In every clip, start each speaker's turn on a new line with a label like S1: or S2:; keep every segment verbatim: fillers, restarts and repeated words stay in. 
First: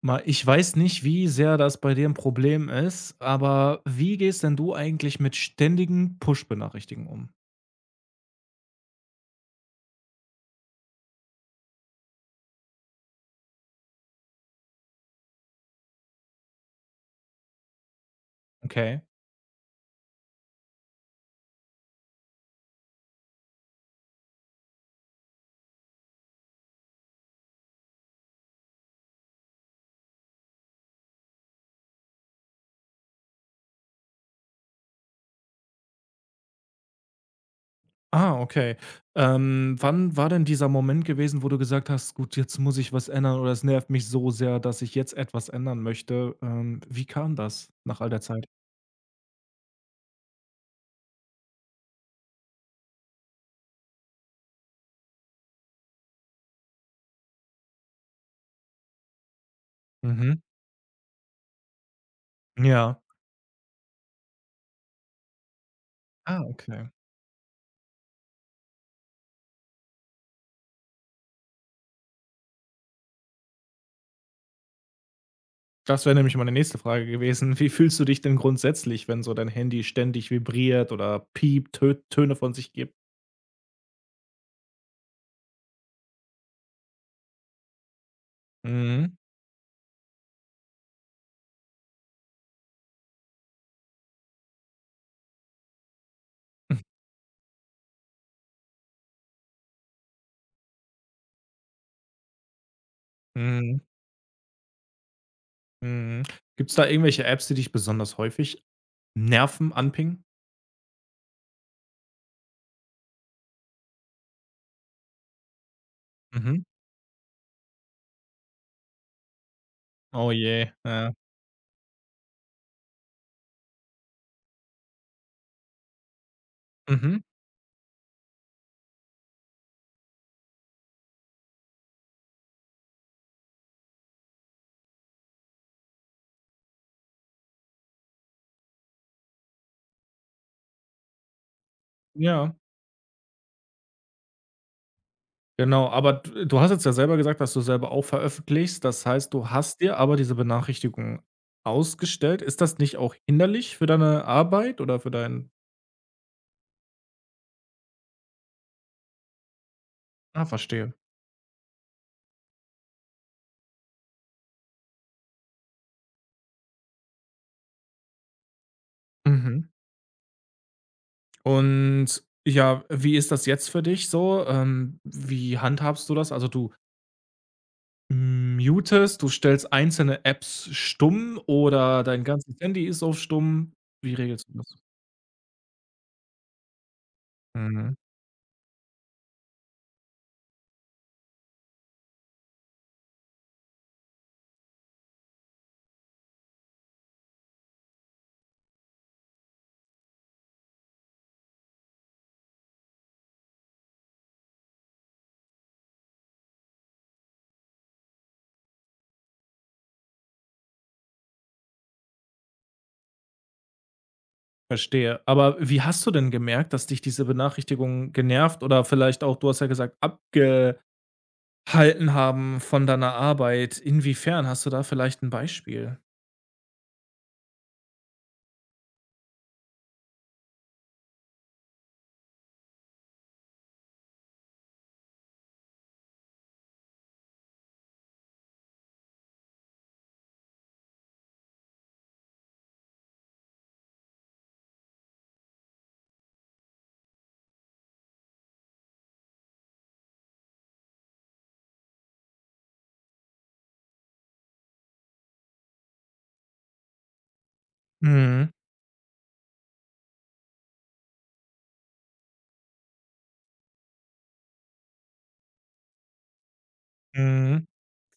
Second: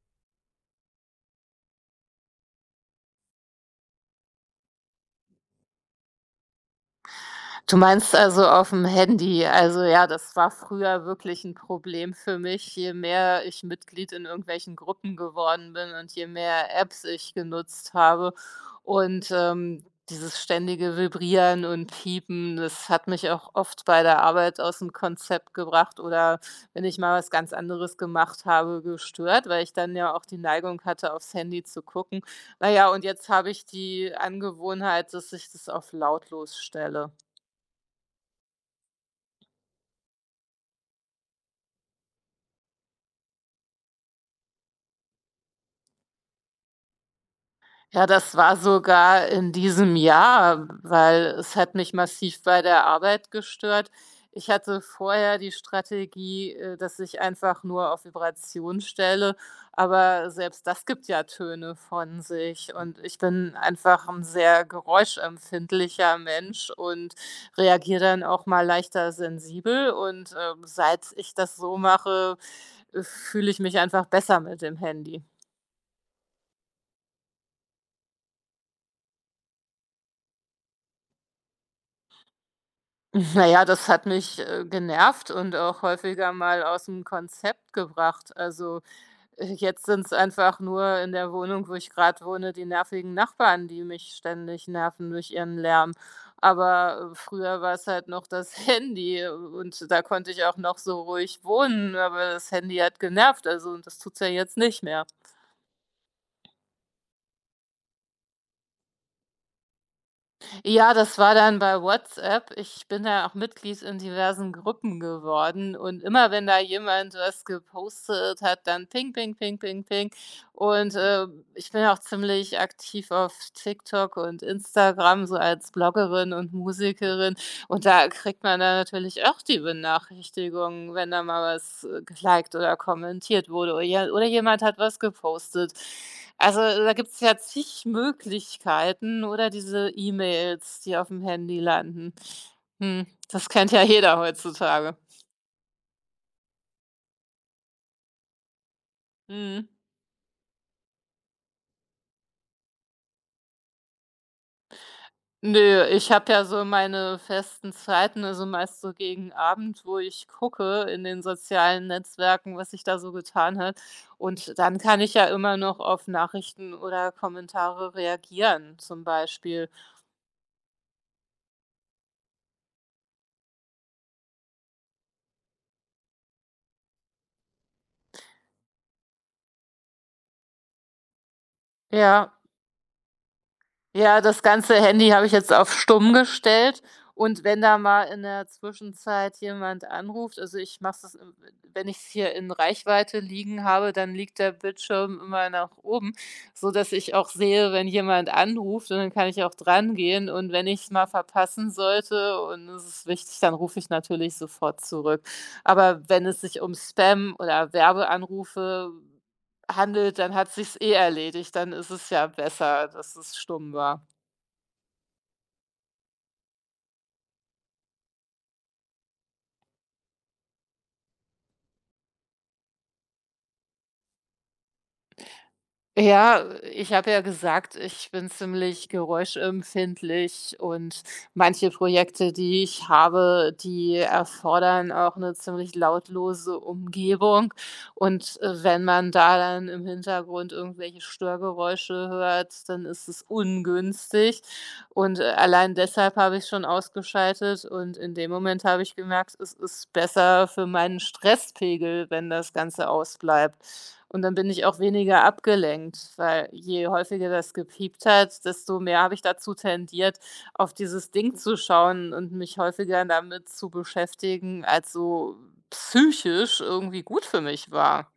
S1: Mal, ich weiß nicht, wie sehr das bei dir ein Problem ist, aber wie gehst denn du eigentlich mit ständigen Push-Benachrichtigungen um?
S2: Du meinst also auf dem Handy? Also ja, das war früher wirklich ein Problem für mich. Je mehr ich Mitglied in irgendwelchen Gruppen geworden bin und je mehr Apps ich genutzt habe
S1: Okay.
S2: und, ähm, dieses ständige Vibrieren und Piepen, das hat mich auch oft bei der Arbeit aus dem Konzept gebracht oder wenn ich mal was ganz anderes gemacht habe, gestört, weil ich dann ja auch die Neigung hatte, aufs Handy zu gucken. Na ja, und jetzt habe ich die Angewohnheit, dass ich das auf lautlos stelle.
S1: Ah, okay. Ähm, wann war denn dieser Moment gewesen, wo du gesagt hast: „Gut, jetzt muss ich was ändern oder es nervt mich so sehr, dass ich jetzt etwas ändern möchte?“ Ähm, wie kam das nach
S2: Ja,
S1: all der
S2: das
S1: Zeit?
S2: war sogar in diesem Jahr, weil es hat mich massiv bei der Arbeit gestört. Ich hatte vorher die Strategie, äh, dass ich einfach nur auf Vibration stelle, aber
S1: Mhm.
S2: selbst das gibt ja Töne von sich und
S1: Ja.
S2: ich bin einfach ein sehr geräuschempfindlicher
S1: Ah,
S2: Mensch
S1: okay.
S2: und reagiere dann auch mal leichter sensibel und, ähm, seit ich das so mache, äh, fühle ich mich einfach besser mit dem Handy.
S1: Das wäre nämlich meine nächste Frage gewesen. Wie fühlst du dich denn grundsätzlich, wenn so dein Handy ständig vibriert oder piept, Tö Töne von sich gibt?
S2: Na ja, das hat mich, äh, genervt und auch häufiger mal aus dem Konzept gebracht. Also,
S1: Mhm.
S2: äh, jetzt sind es einfach nur in der Wohnung, wo ich gerade wohne, die nervigen Nachbarn, die mich ständig nerven durch ihren Lärm. Aber, äh, früher war es halt noch das Handy äh, und da konnte ich auch noch so ruhig wohnen, aber das Handy hat genervt, also
S1: Mhm.
S2: und das tut's ja jetzt nicht mehr.
S1: Mhm. Gibt's da irgendwelche Apps, die dich besonders häufig nerven, anpingen?
S2: Ja, das war dann bei WhatsApp. Ich bin da auch Mitglied in diversen Gruppen geworden und immer wenn da
S1: Mhm.
S2: jemand was gepostet hat, dann ping, ping, ping, ping, ping.
S1: Oh je,
S2: Und
S1: ja.
S2: äh, ich bin auch ziemlich aktiv auf TikTok und Instagram, so als Bloggerin und
S1: Mhm.
S2: Musikerin. Und da kriegt man dann natürlich auch die Benachrichtigung, wenn da mal was, äh, geliked oder kommentiert wurde oder je oder jemand hat was gepostet. Also, da gibt es ja zig Möglichkeiten oder diese E-Mails, die auf dem Handy landen.
S1: Ja,
S2: Mhm, das kennt ja jeder heutzutage.
S1: genau. Aber d du hast jetzt ja selber gesagt, dass du selber auch veröffentlichst. Das heißt, du
S2: Mhm.
S1: hast dir aber diese Benachrichtigung ausgestellt. Ist das nicht auch hinderlich für deine Arbeit oder für dein
S2: Nö, ich habe ja so meine festen Zeiten, also meist so gegen Abend, wo ich
S1: ah,
S2: gucke
S1: verstehe.
S2: in den sozialen Netzwerken, was sich da so getan hat. Und dann kann ich ja immer noch auf Nachrichten oder Kommentare reagieren, zum
S1: Mhm.
S2: Beispiel.
S1: Und ja, wie ist das jetzt für dich so? Ähm, wie handhabst du das? Also, du Mm, Mutest, du stellst einzelne Apps stumm oder dein
S2: Ja.
S1: ganzes Handy ist auf stumm? Wie
S2: Ja, das
S1: regelst du
S2: ganze
S1: das?
S2: Handy habe ich jetzt auf stumm gestellt und wenn da
S1: Mhm,
S2: mal in der Zwischenzeit jemand anruft also, ich mache es ähm, wenn ich's hier in Reichweite liegen habe, dann liegt der Bildschirm immer nach oben, so dass ich auch sehe, wenn jemand anruft und dann kann ich auch drangehen und wenn ich's mal verpassen sollte und es ist wichtig, dann rufe ich natürlich sofort zurück. Aber wenn es sich um Spam oder Werbeanrufe handelt, dann hat sich's eh erledigt, dann ist es ja besser, dass es stumm war.
S1: verstehe. Aber wie hast du denn gemerkt, dass dich diese Benachrichtigungen genervt oder vielleicht auch, du hast ja gesagt, abgehalten haben von deiner Arbeit? Inwiefern? Hast du da vielleicht ein Beispiel?
S2: Ja, ich habe ja gesagt, ich bin ziemlich geräuschempfindlich und manche Projekte, die ich habe, die erfordern auch eine ziemlich lautlose Umgebung. Und, äh, wenn man da dann im Hintergrund irgendwelche Störgeräusche hört, dann ist es ungünstig. Und, äh, allein deshalb habe ich schon ausgeschaltet und in dem Moment habe ich gemerkt, es ist besser für meinen Stresspegel, wenn das Ganze ausbleibt. Und dann bin ich auch weniger abgelenkt, weil je häufiger das gepiept hat,
S1: Mhm,
S2: desto mehr habe ich dazu tendiert, auf dieses Ding zu schauen und mich häufiger damit zu beschäftigen, als so psychisch irgendwie gut für
S1: mhm.
S2: mich war.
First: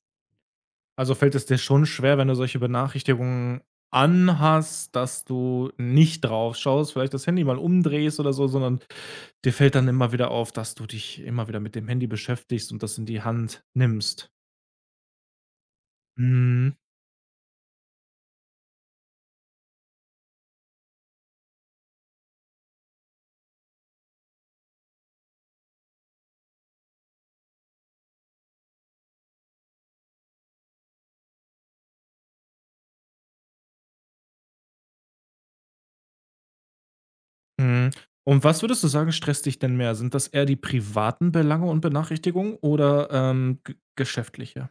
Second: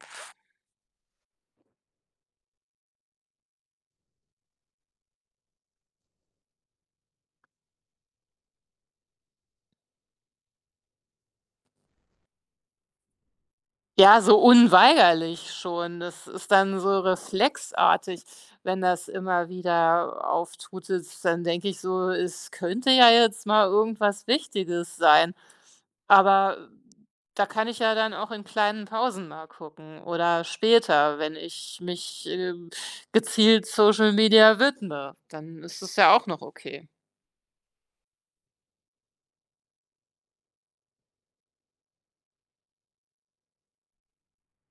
S1: Also, fällt es dir schon schwer, wenn du solche Benachrichtigungen an hast, dass du nicht drauf schaust, vielleicht das Handy mal umdrehst oder so, sondern dir fällt dann immer wieder auf, dass du dich immer wieder mit dem Handy beschäftigst und das in die Hand
S2: Ja,
S1: nimmst.
S2: so unweigerlich schon. Das ist
S1: Mhm,
S2: dann so reflexartig, wenn das immer wieder auftutet. Dann denke ich so, es könnte ja jetzt mal irgendwas Wichtiges sein. Aber da kann ich ja dann auch in kleinen Pausen mal gucken oder später, wenn ich mich, ähm, gezielt Social Media widme, dann ist es ja auch noch okay.
S1: mhm. Und was würdest du sagen, stresst dich denn mehr? Sind das eher die privaten Belange und Benachrichtigungen oder, ähm, g geschäftliche?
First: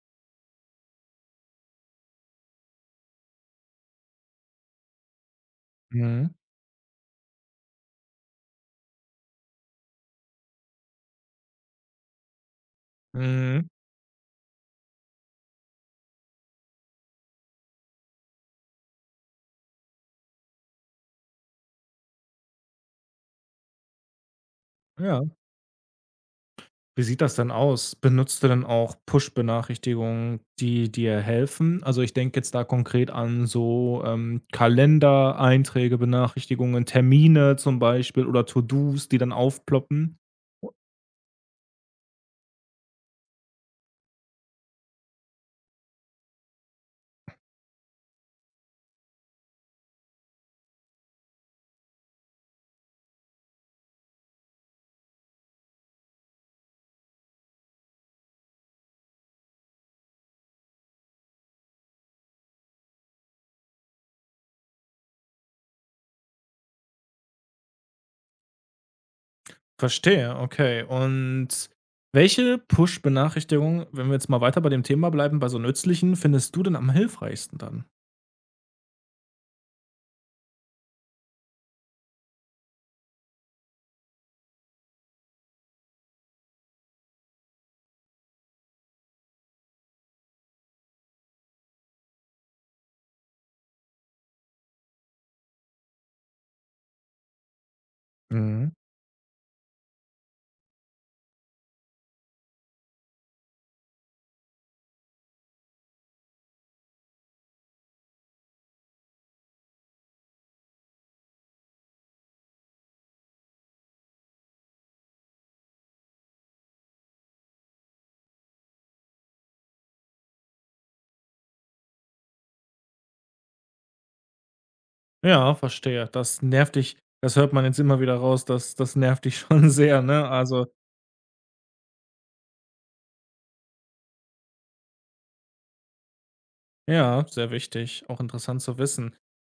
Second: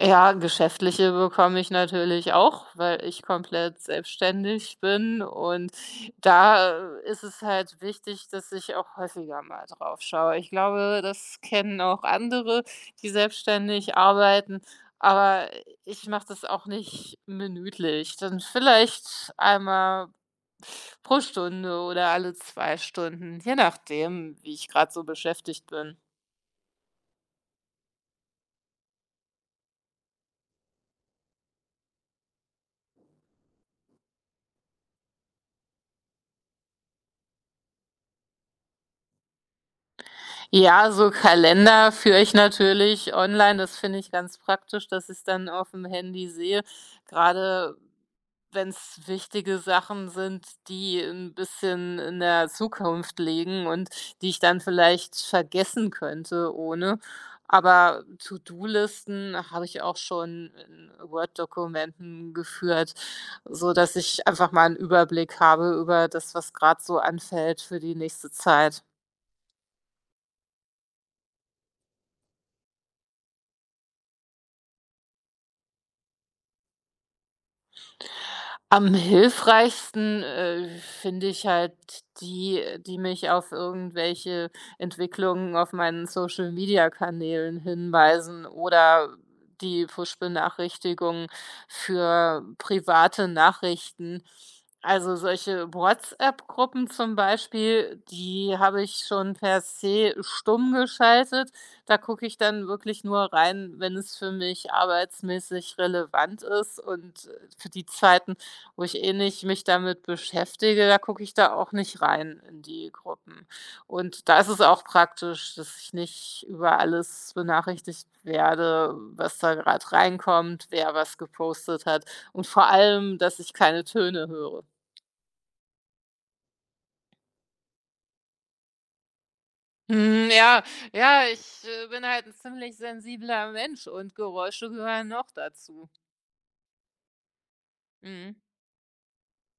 S2: Ja, geschäftliche bekomme ich natürlich auch, weil ich komplett selbstständig bin und
S1: Mhm,
S2: da, äh, ist es halt wichtig, dass ich auch häufiger mal drauf schaue. Ich glaube, das kennen auch andere, die
S1: mhm,
S2: selbstständig arbeiten, aber ich mache das auch nicht minütlich, dann vielleicht einmal pro Stunde oder alle zwei Stunden, je nachdem, wie ich gerade so
S1: ja.
S2: beschäftigt bin.
S1: Wie sieht das denn aus? Benutzt du denn auch Push-Benachrichtigungen, die dir helfen? Also, ich denke jetzt da konkret an so, ähm, Kalender, einträge Benachrichtigungen, Termine zum Beispiel oder To-dos, die dann aufploppen.
S2: Ja, so Kalender führe ich natürlich online. Das finde ich ganz praktisch, dass ich es dann auf dem Handy sehe. Gerade wenn es wichtige Sachen sind, die ein bisschen in der Zukunft liegen und die ich dann vielleicht vergessen könnte ohne. Aber To-do-Listen habe ich auch schon in Word-Dokumenten geführt, so dass ich einfach mal einen Überblick habe über das, was gerade so anfällt für die nächste Zeit.
S1: Verstehe, okay. Und welche Push-Benachrichtigung, wenn wir jetzt mal weiter bei dem Thema bleiben, bei so nützlichen, findest du denn am hilfreichsten dann?
S2: Am hilfreichsten, äh, finde ich halt die, die mich auf irgendwelche Entwicklungen auf meinen Social-Media-Kanälen hinweisen oder die Push-Benachrichtigungen für private Nachrichten. Also solche WhatsApp-Gruppen zum Beispiel, die
S1: Mhm.
S2: habe ich schon per se stumm geschaltet. Da gucke ich dann wirklich nur rein, wenn es für mich arbeitsmäßig relevant ist und äh, für die Zeiten, wo ich eh nicht mich damit beschäftige, da gucke ich da auch nicht rein in die Gruppen. Und da ist es auch praktisch, dass ich nicht über alles benachrichtigt werde, was da gerade reinkommt, wer was gepostet hat und vor allem, dass ich keine Töne höre.
S1: Ja, verstehe. Das nervt dich. Das hört man jetzt immer wieder raus, das das nervt dich schon sehr, ne?
S2: Mhm, ja,
S1: Also,
S2: ja, ich, äh, bin halt ein ziemlich sensibler Mensch und Geräusche gehören noch dazu.
S1: ja, sehr wichtig, auch
S2: Mhm.
S1: interessant zu wissen.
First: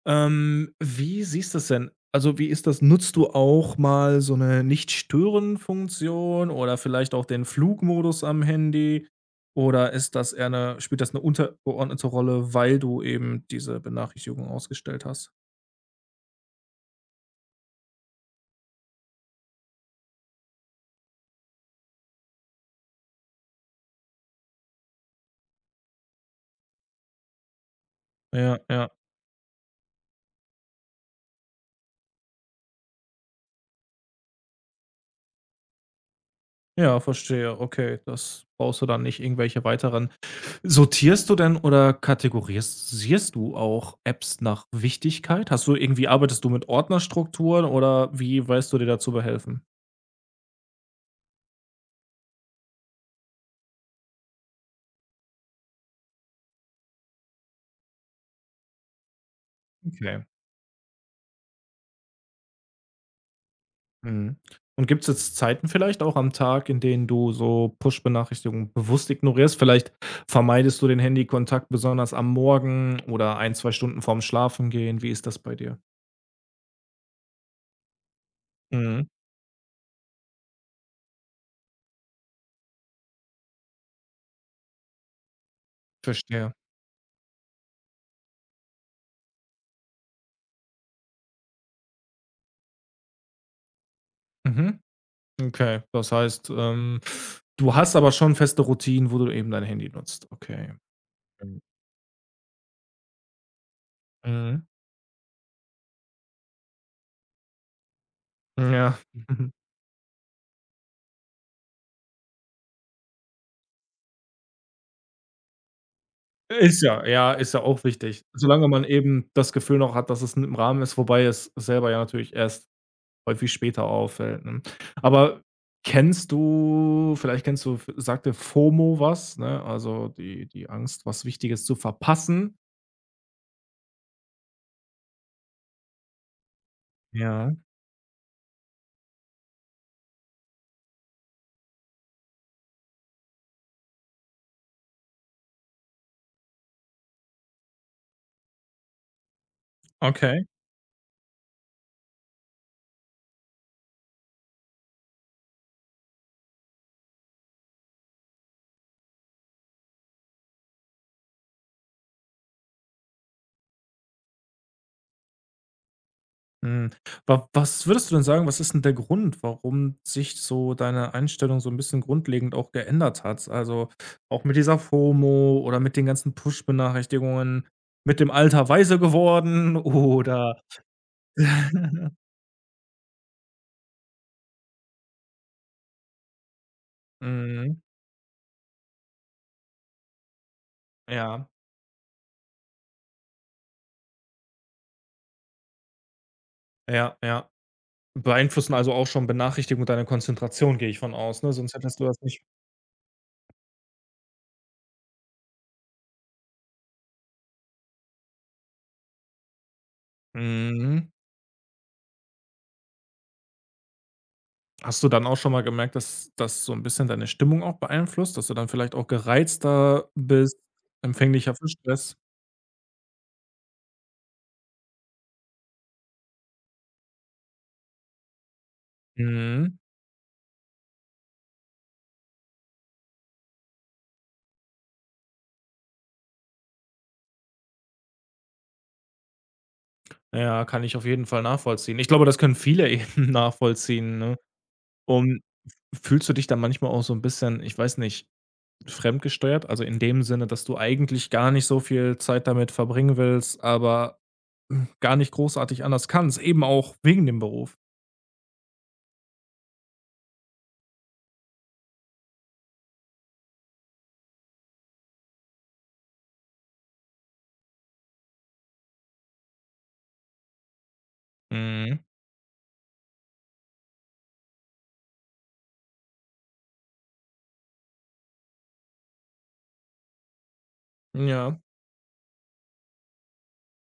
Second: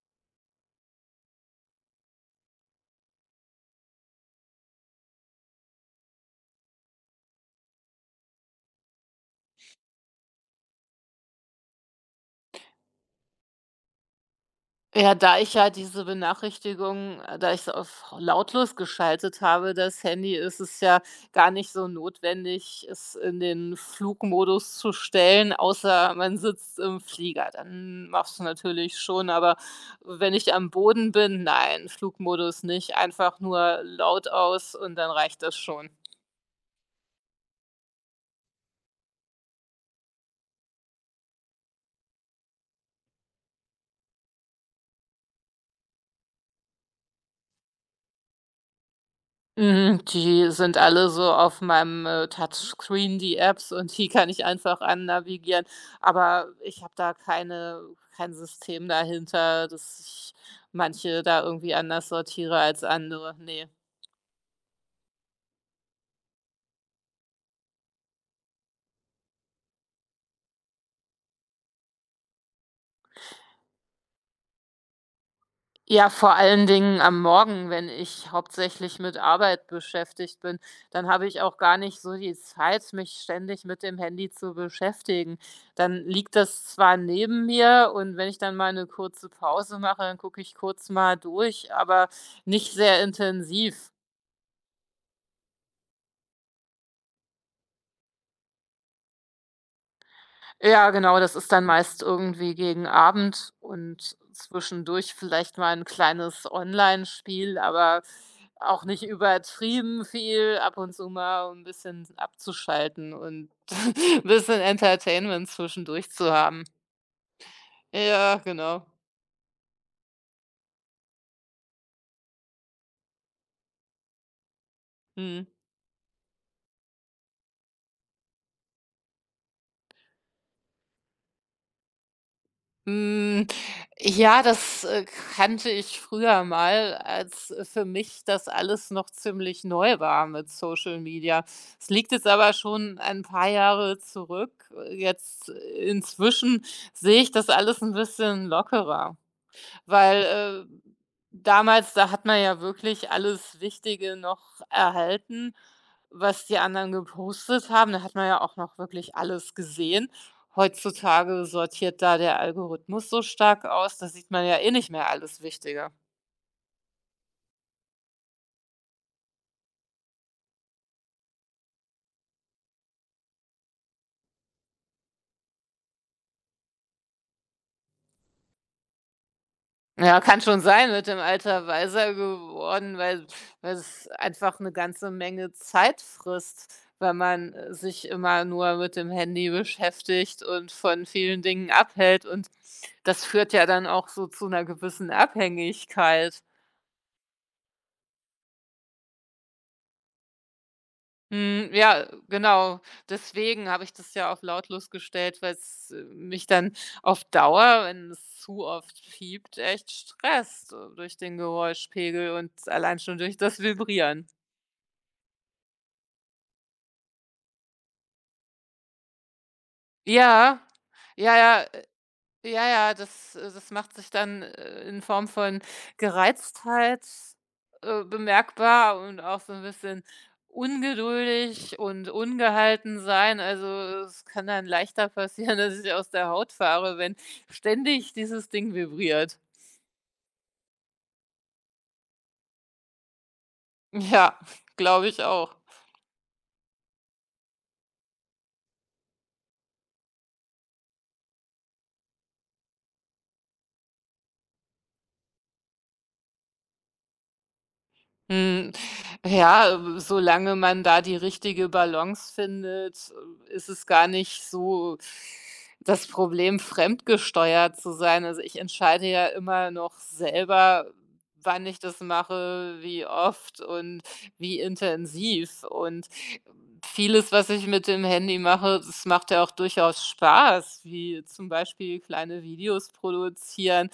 S1: Ähm, wie siehst du es denn? Also, wie ist das? Nutzt du auch mal so eine Nicht-Stören-Funktion oder vielleicht auch den Flugmodus am Handy? Oder ist das eher eine spielt das eine untergeordnete Rolle, weil du eben diese Benachrichtigung ausgestellt
S2: Ja,
S1: hast?
S2: da ich ja diese Benachrichtigungen äh, da ich's auf lautlos geschaltet habe, das Handy, ist es ja gar nicht so notwendig, es in den Flugmodus zu stellen, außer man sitzt im Flieger. Dann machst du
S1: Ja, ja.
S2: natürlich schon, aber wenn ich am Boden bin, nein, Flugmodus nicht, einfach nur laut aus und dann reicht das schon.
S1: Ja, verstehe. Okay, das brauchst du dann nicht irgendwelche weiteren Sortierst du denn oder kategorisierst du auch Apps nach Wichtigkeit? Hast du irgendwie arbeitest du mit Ordnerstrukturen oder wie weißt du dir dazu behelfen?
S2: Mhm, die sind alle so auf meinem, äh, Touchscreen, die Apps, und die kann ich einfach annavigieren. Aber ich habe da keine kein System dahinter, dass
S1: Okay.
S2: ich manche da irgendwie anders sortiere als andere. Ne.
S1: Mhm. Und gibt es jetzt Zeiten vielleicht auch am Tag, in denen du so Push-Benachrichtigungen bewusst ignorierst? Vielleicht vermeidest du den Handykontakt besonders am Morgen oder ein zwei Stunden vorm Schlafengehen. Wie ist das bei dir?
S2: Ja, vor allen Dingen am Morgen, wenn ich hauptsächlich
S1: Mhm,
S2: mit Arbeit beschäftigt bin, dann habe ich auch gar nicht so die Zeit, mich ständig mit dem Handy zu beschäftigen. Dann liegt
S1: verstehe.
S2: das zwar neben mir und wenn ich dann mal eine kurze Pause mache, dann gucke ich kurz mal durch, aber nicht sehr intensiv.
S1: Mhm. Okay, das heißt, ähm, du hast aber schon feste Routinen, wo du eben dein Handy nutzt. Okay.
S2: Ja, genau, das ist dann meist irgendwie gegen Abend und
S1: Mhm.
S2: zwischendurch vielleicht mal ein kleines Online-Spiel, aber auch
S1: Ja.
S2: nicht übertrieben viel, ab und zu mal, um 'n bisschen abzuschalten und ein bisschen Entertainment zwischendurch zu haben.
S1: Ist ja ja, ist ja auch wichtig.
S2: Ja,
S1: Solange man
S2: genau.
S1: eben das Gefühl noch hat, dass es im Rahmen ist, wobei es selber ja natürlich erst häufig später auffällt, ne? Aber
S2: Mhm.
S1: kennst du vielleicht kennst du sagte FOMO was, ne? Also, die die Angst, was Wichtiges zu verpassen?
S2: Hm, ja, das, äh, kannte ich früher mal,
S1: Ja,
S2: als äh, für mich das alles noch ziemlich neu war mit Social Media. Es liegt jetzt aber schon ein paar Jahre zurück. Jetzt äh, inzwischen sehe ich das alles ein bisschen lockerer.
S1: okay.
S2: Weil, äh, damals, da hat man ja wirklich alles Wichtige noch erhalten, was die anderen gepostet haben. Da hat man ja auch noch wirklich alles gesehen. Heutzutage sortiert da der Algorithmus so stark aus, da sieht man ja eh nicht mehr alles Wichtige.
S1: Hm, wa was würdest du denn sagen, was ist denn der Grund, warum sich so deine Einstellung so 'n bisschen grundlegend auch geändert hat? Also, auch mit dieser FOMO oder mit den ganzen Push-Benachrichtigungen, mit dem Alter weise geworden
S2: Ja, kann
S1: oder
S2: schon sein, mit dem Alter weiser geworden, weil weil es einfach eine ganze Menge Zeit frisst, weil man, äh,
S1: mhm,
S2: sich immer nur mit dem Handy beschäftigt und von vielen
S1: ja,
S2: Dingen abhält und das führt ja dann auch so zu einer gewissen Abhängigkeit.
S1: ja, ja. Beeinflussen also auch schon Benachrichtigungen deine Konzentration, gehe ich von aus, ne?
S2: Mhm,
S1: Sonst hättest du
S2: ja,
S1: das nicht
S2: genau. Deswegen habe ich das ja auf lautlos gestellt, weil's, äh, mich dann auf Dauer, wenn es zu oft piept, echt stresst, äh,
S1: mhm.
S2: durch den Geräuschpegel und allein schon durch das Vibrieren.
S1: Hast du dann auch schon mal gemerkt, dass das so 'n bisschen deine Stimmung auch beeinflusst, dass du dann vielleicht auch gereizter bist,
S2: Ja, ja,
S1: empfänglicher
S2: ja,
S1: für Stress?
S2: ja, ja, das äh, das macht sich dann, äh, in Form von Gereiztheit, äh, bemerkbar und auch so ein
S1: Mhm.
S2: bisschen ungeduldig und ungehalten sein. Also, es kann dann leichter passieren, dass ich aus der Haut fahre, wenn ständig dieses Ding vibriert.
S1: Ja, kann ich auf jeden Fall nachvollziehen. Ich glaube, das können viele eben nachvollziehen, ne?
S2: Ja, glaube ich
S1: Und
S2: auch.
S1: f fühlst du dich dann manchmal auch so 'n bisschen, ich weiß nicht, fremdgesteuert? Also, in dem Sinne, dass du eigentlich gar nicht so viel Zeit damit verbringen willst, aber gar nicht großartig anders kannst, eben auch wegen dem Beruf?
S2: Hm, ja, äh, solange man da die richtige Balance findet, äh, ist es gar nicht so das Problem, fremdgesteuert zu sein. Also, ich entscheide ja immer noch selber, wann ich
S1: Mhm.
S2: das mache, wie oft und wie intensiv. Und vieles, was ich mit dem Handy mache, das macht ja auch durchaus Spaß, wie zum
S1: Ja.
S2: Beispiel kleine Videos produzieren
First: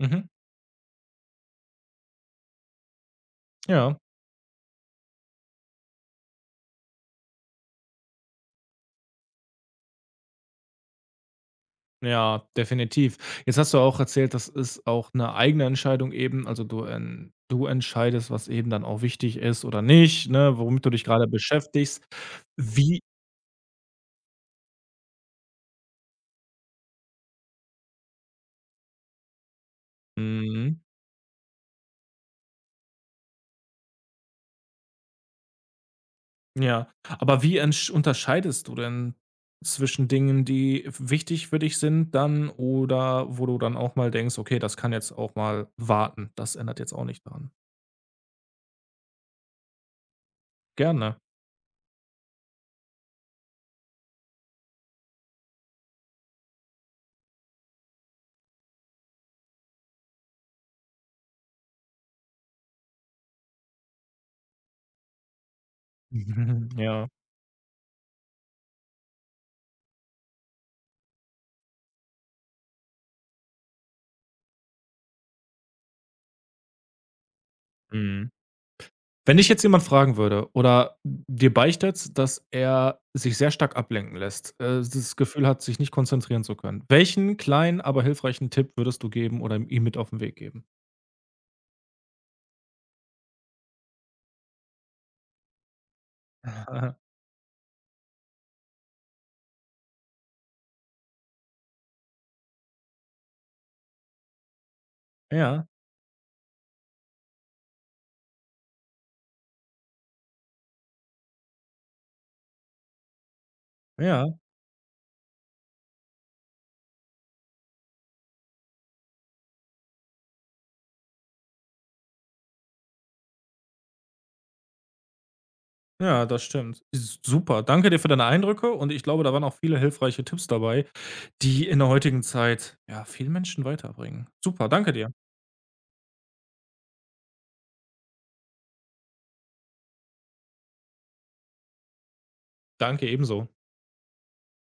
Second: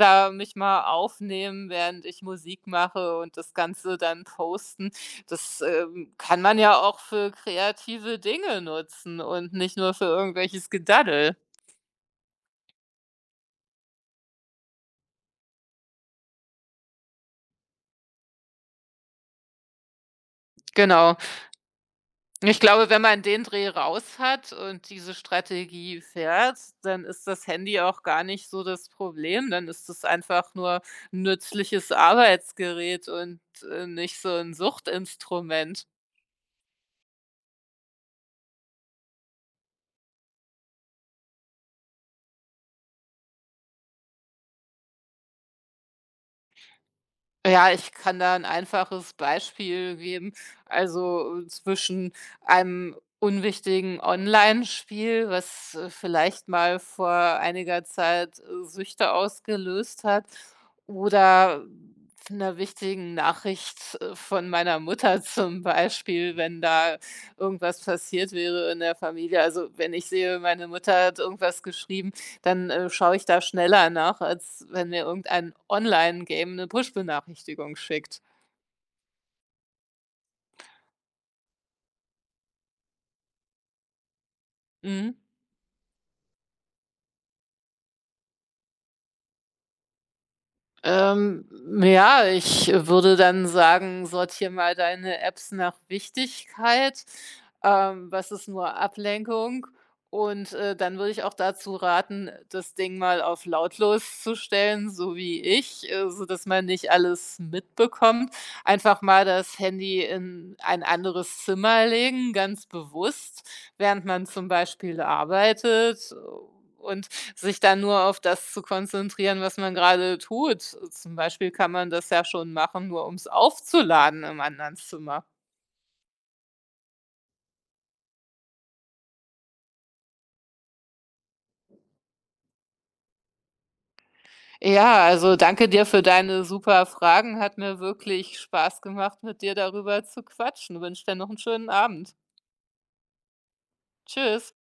S1: Mhm.
S2: mich mal aufnehmen, während ich Musik mache und das
S1: Ja.
S2: Ganze dann posten. Das, ähm, kann man ja auch für kreative Dinge nutzen und nicht nur für irgendwelches Gedaddel.
S1: Ja, definitiv. Jetzt hast du auch erzählt, das ist auch eine eigene Entscheidung eben. Also, du en du entscheidest, was eben dann auch wichtig ist oder nicht, ne, womit du dich
S2: Genau.
S1: gerade beschäftigst.
S2: Ich glaube,
S1: Wie
S2: wenn man den Dreh raus hat und diese Strategie fährt, dann ist das Handy auch gar nicht so das Problem. Dann ist es einfach
S1: mhm,
S2: nur 'n nützliches Arbeitsgerät und, äh, nicht so ein Suchtinstrument.
S1: ja. Aber wie entsch unterscheidest du denn zwischen Dingen, die wichtig für dich sind dann oder wo du dann auch mal denkst: „Okay, das kann jetzt auch mal warten. Das ändert jetzt auch nicht daran.“
S2: Ja, ich kann da ein einfaches Beispiel geben.
S1: Gerne.
S2: Also, äh, zwischen einem unwichtigen Online-Spiel, was, äh, vielleicht mal vor einiger Zeit, äh, Süchte ausgelöst hat, oder einer wichtigen Nachricht, äh, von meiner Mutter zum Beispiel, wenn da
S1: Ja,
S2: irgendwas passiert wäre in der Familie. Also, wenn ich sehe, meine Mutter hat irgendwas geschrieben dann, äh, schaue ich da schneller nach, als wenn mir irgendein Online-Game eine Push-Benachrichtigung schickt.
S1: mhm. Wenn dich jetzt jemand fragen würde oder dir beichtet, dass er sich sehr stark ablenken lässt, äh, das
S2: Mhm.
S1: Gefühl hat, sich nicht konzentrieren zu können. Welchen kleinen, aber hilfreichen Tipp würdest du geben oder ihm mit auf den Weg geben?
S2: Ähm, ja, ich würde dann sagen: „Sortiere mal deine Apps nach
S1: Aha.
S2: Wichtigkeit. Ähm, was ist nur Ablenkung?“ Und, äh, dann würde ich auch dazu raten, das Ding mal auf lautlos zu stellen, so wie
S1: Ja,
S2: ich, äh, sodass man nicht alles mitbekommt. Einfach mal das Handy in ein anderes Zimmer legen, ganz bewusst. Während man
S1: ja,
S2: zum Beispiel arbeitet und sich dann nur auf das zu konzentrieren, was man gerade tut. Zum Beispiel kann man das ja schon machen, nur um's aufzuladen im anderen Zimmer.
S1: ja, das stimmt. Ist super. Danke dir für deine Eindrücke und ich glaube, da waren auch viele hilfreiche Tipps dabei, die in der heutigen Zeit, ja, vielen Menschen weiterbringen. Super, danke
S2: Ja,
S1: dir.
S2: also danke dir für deine super Fragen. Hat mir wirklich Spaß gemacht, mit dir darüber zu quatschen. Wünsche dir noch einen schönen Abend.
S1: Danke ebenso.
S2: Tschüss.